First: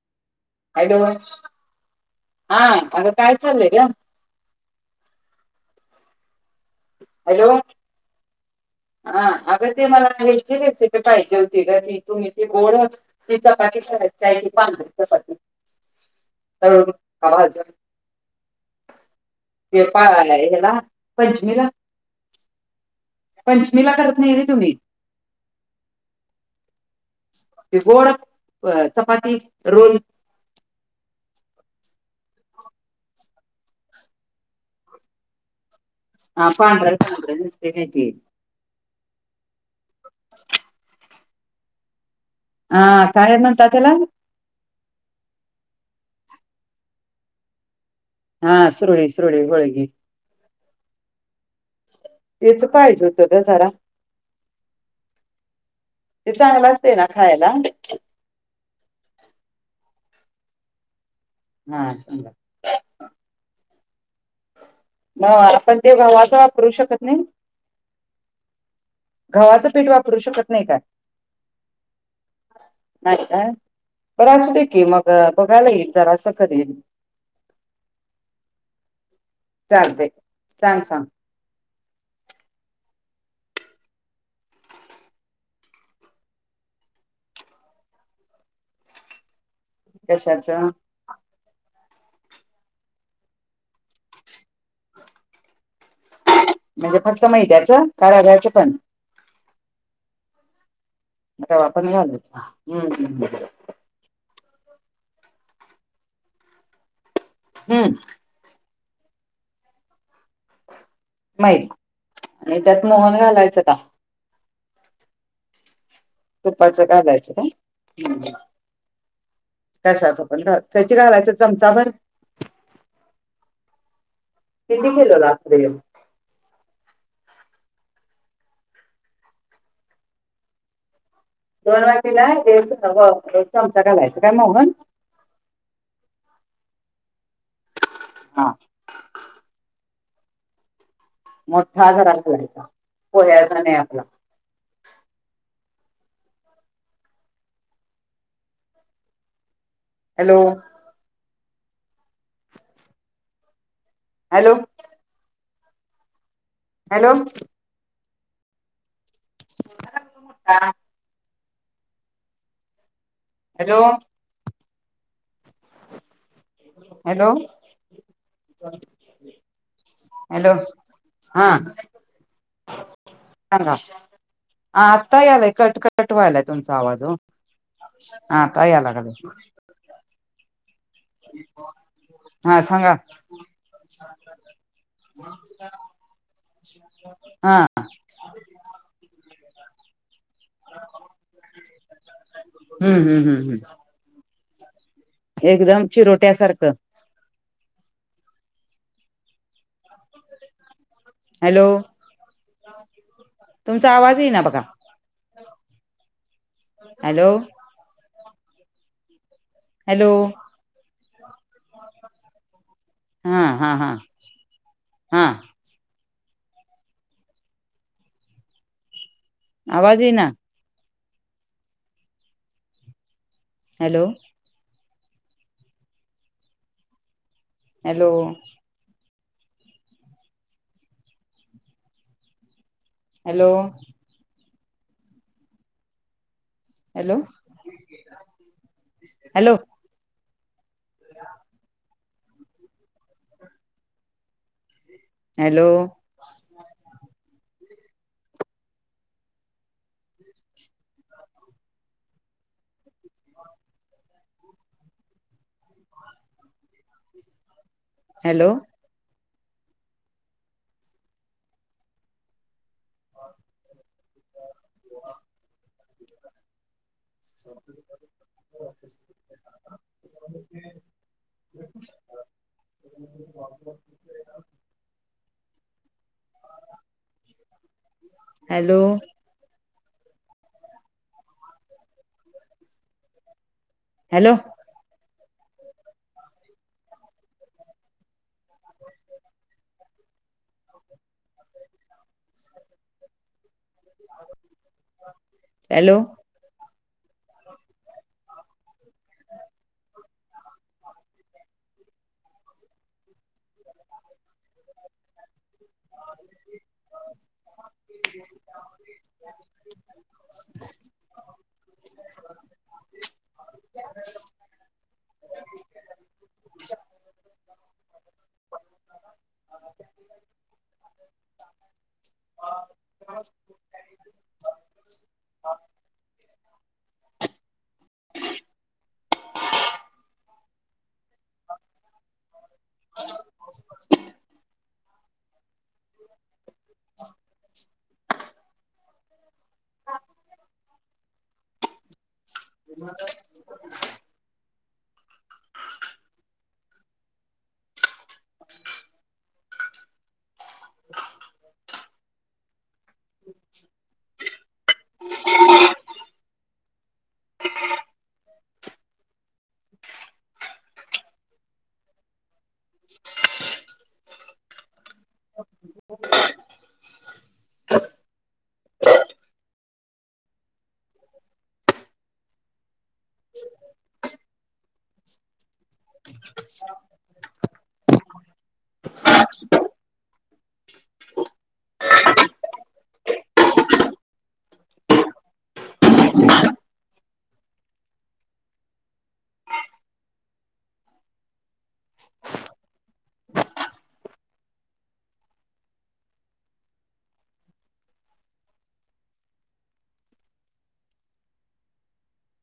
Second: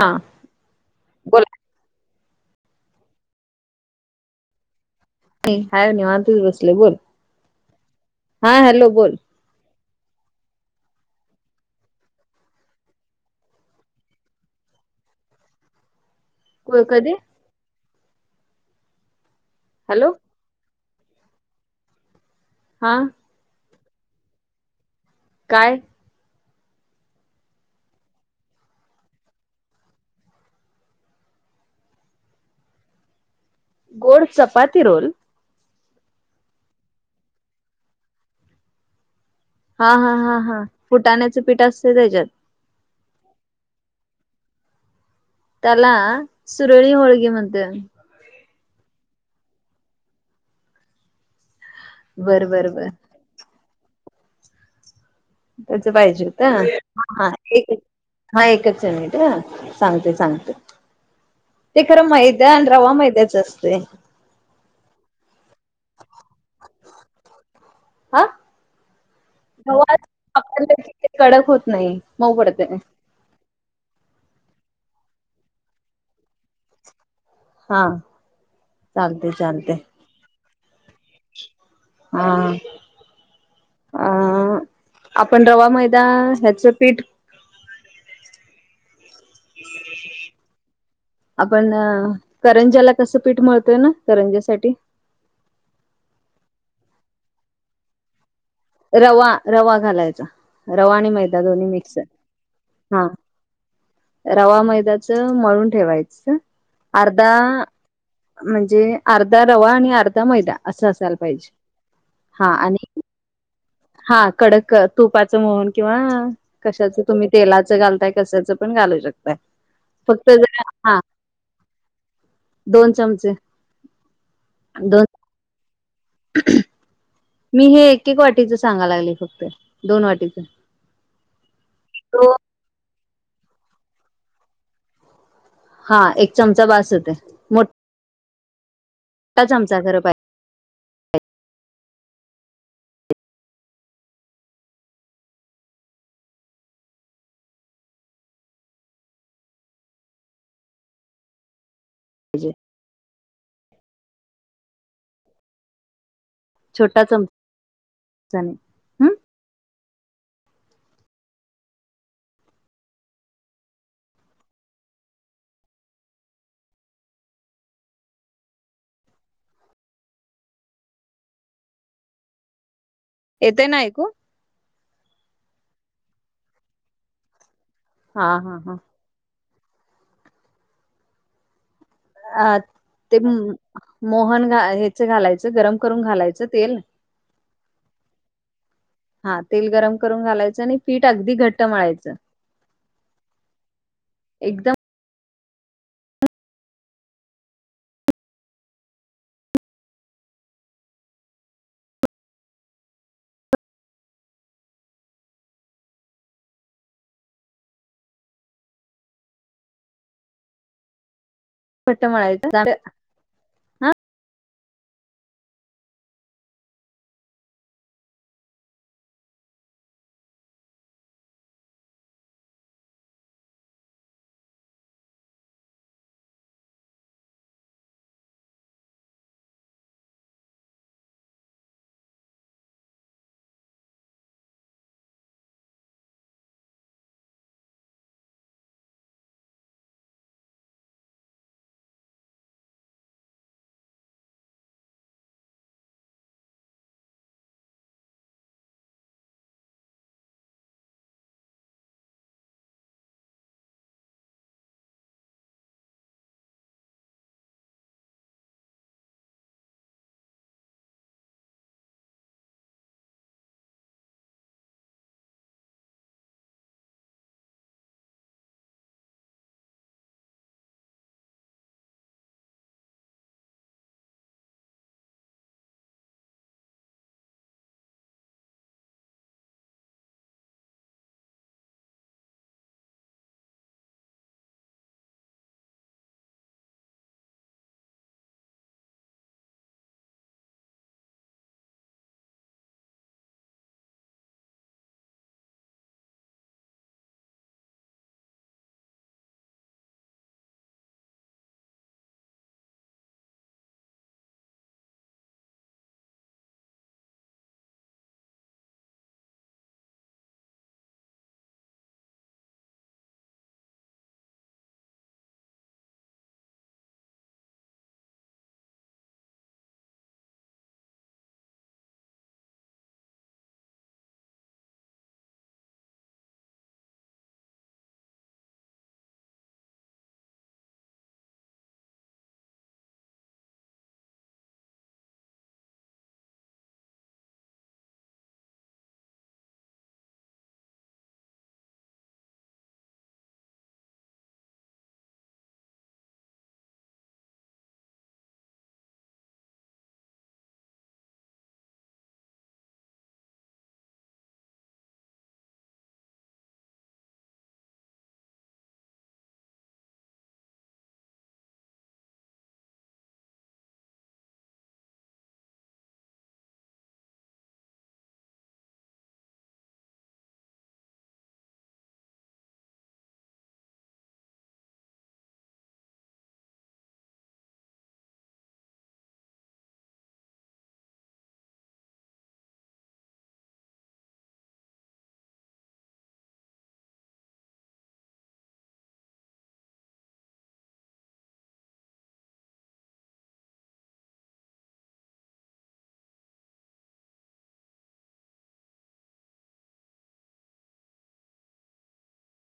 हा हॅलो बोला हा अगं काय चाललंय ग... हाय हे बघ निवांत येऊन बसले बोल.... हॅलो.... हा हॅलो.... बोल ह अग ते मला ह्याची रेसिपी पाहिजे होती ती तुम्ही त गोड त चपातीच पाां चपाती को- कधी तर हॅलो वपाळ हेला [unintelligible] पंचम ला [unintelligible] हा पंचमीला करत नाही होय तुम्ही काय गोड अ चपाती रोल गोड चपाती रोल हा पांढरा पांढर नसतय काय ते हा हा हा हा फुटाण्याचं पीठ असते त्याच्यात हा काय मनतात त्याला त्याला सुरळी होळगी म्हण हा सुरळी सुरळी होळगी बर तेच बर बर पाहिजे का जरा त्याच पाहिजे ते होत चांगलं असते ना हा खायला एक हा एकच मीनिट सांगते सांगते ते हा खरं चांगलं मैदा आणि रवा मैद्याच असते म आपण तेव्हा वाज वा करू शकत नाही [unintelligible] हा गवाचं पीठ गव्हा वापरू शकत नाही काय वापरलं की ते कडक होत नाही मऊ पडते नाही काय बर असुदै की मग बघायला एकल ज असं करेल हा चालते चालते चालतंय. सांग सांग हा अ आपण रवा मैदा ह्याचं पीठ कशाचं आपण करंजाला कसं पीठ मिळतोय ना करंज्यासाठी म्हणजे फक्त मेद्याचं काय रव्याचं पण रवा रवा घालायचा रवा आणि माहि रवा पण घालू हम रवा मैदाचं मळून ठेवायच अर्धा हम्म म्हणजे अर्धा रवा आणि अर्धा मैदा असं असायला पाहिजे मैदा हा त्यात आणि मोहन घालायचं का हा कडक तुपाचं मळून किंवा तुपाचं कशाचं तुम्ही घालायचं का? तेलाचं घालताय कशाचं पण घालू शकताय कशात फक्त पण जर त्याची हा घालायचं चमचा भर दोन चमचे किती दोन किलो लागतय मी हे एक एक वाटीच सांगा लागले फक्त दोन वाटीचं दोन वाटीला तो एक चमचा घालायचं का मोहन हा एक चमचा बास होतेय हा त्याच आमचा घर पाहिजे मोठा घरा घोलायचा पोयाचा नाही आपला [unintelligible] हॅलो जे [unintelligible] हॅलो छोटा हॅलो चमचा हम् [inaudible] [unintelligible] हॅलो हॅलो. हॅलो हा. येते सांगाा ना ऐकू आत्ता आलाय कटकट व्हायलाय तुमचा आवाज हो. हा तयलागल. ह. अ ते मोहन घा ह्याच घालायचं गरम करून घालायचं तेल. हा. हा तेल गरम करून घालायचं आणि. फीट अगदी घट्ट म्हळायचं हम्म हम्म हम्म हम्म एकदम. एकदम चिरोट्यासारखं. हॅलो तुमचा आवाज ये ना बघा. हॅलो. हॅलो. पट म य. हा हा हा हा. आवाज ये ना. Hello. Hello hello. Hello hello. ह. हॅलो. हॅलो. स. हॅलो. हॅलो. [inaudible] हॅलो. [inaudible] [inaudible] ह [inaudible] [inaudible] [inaudible] हम् [inaudible] हा [inaudible] ह [inaudible] [inaudible] [inaudible] [inaudible] [inaudible] [inaudible]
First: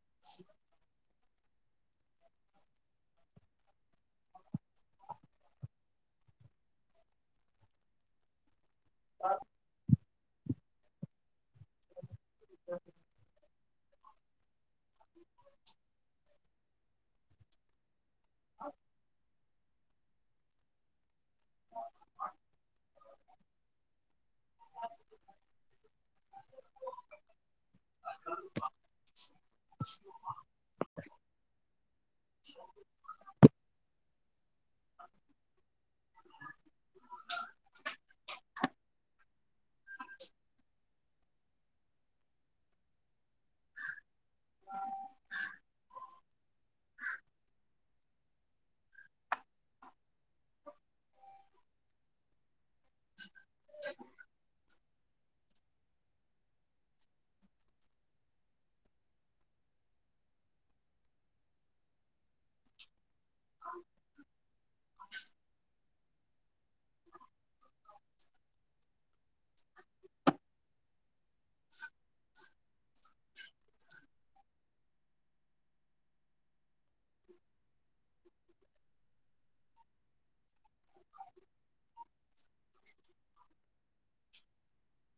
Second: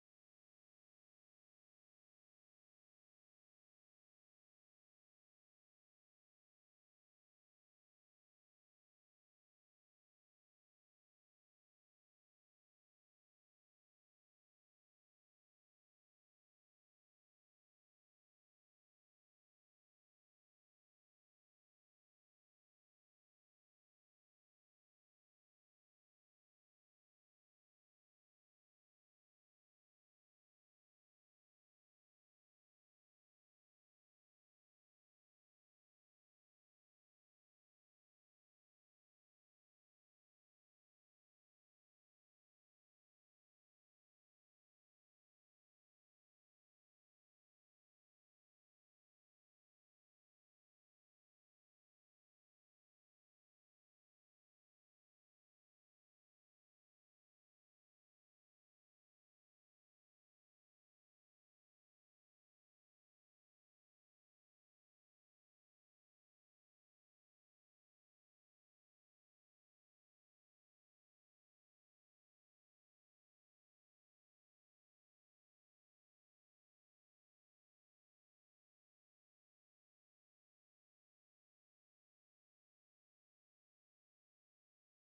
[inaudible] [inaudible] [inaudible] हा [inaudible] [inaudible] [inaudible] [inaudible] [inaudible] [inaudible] [inaudible] [inaudible] [inaudible] ह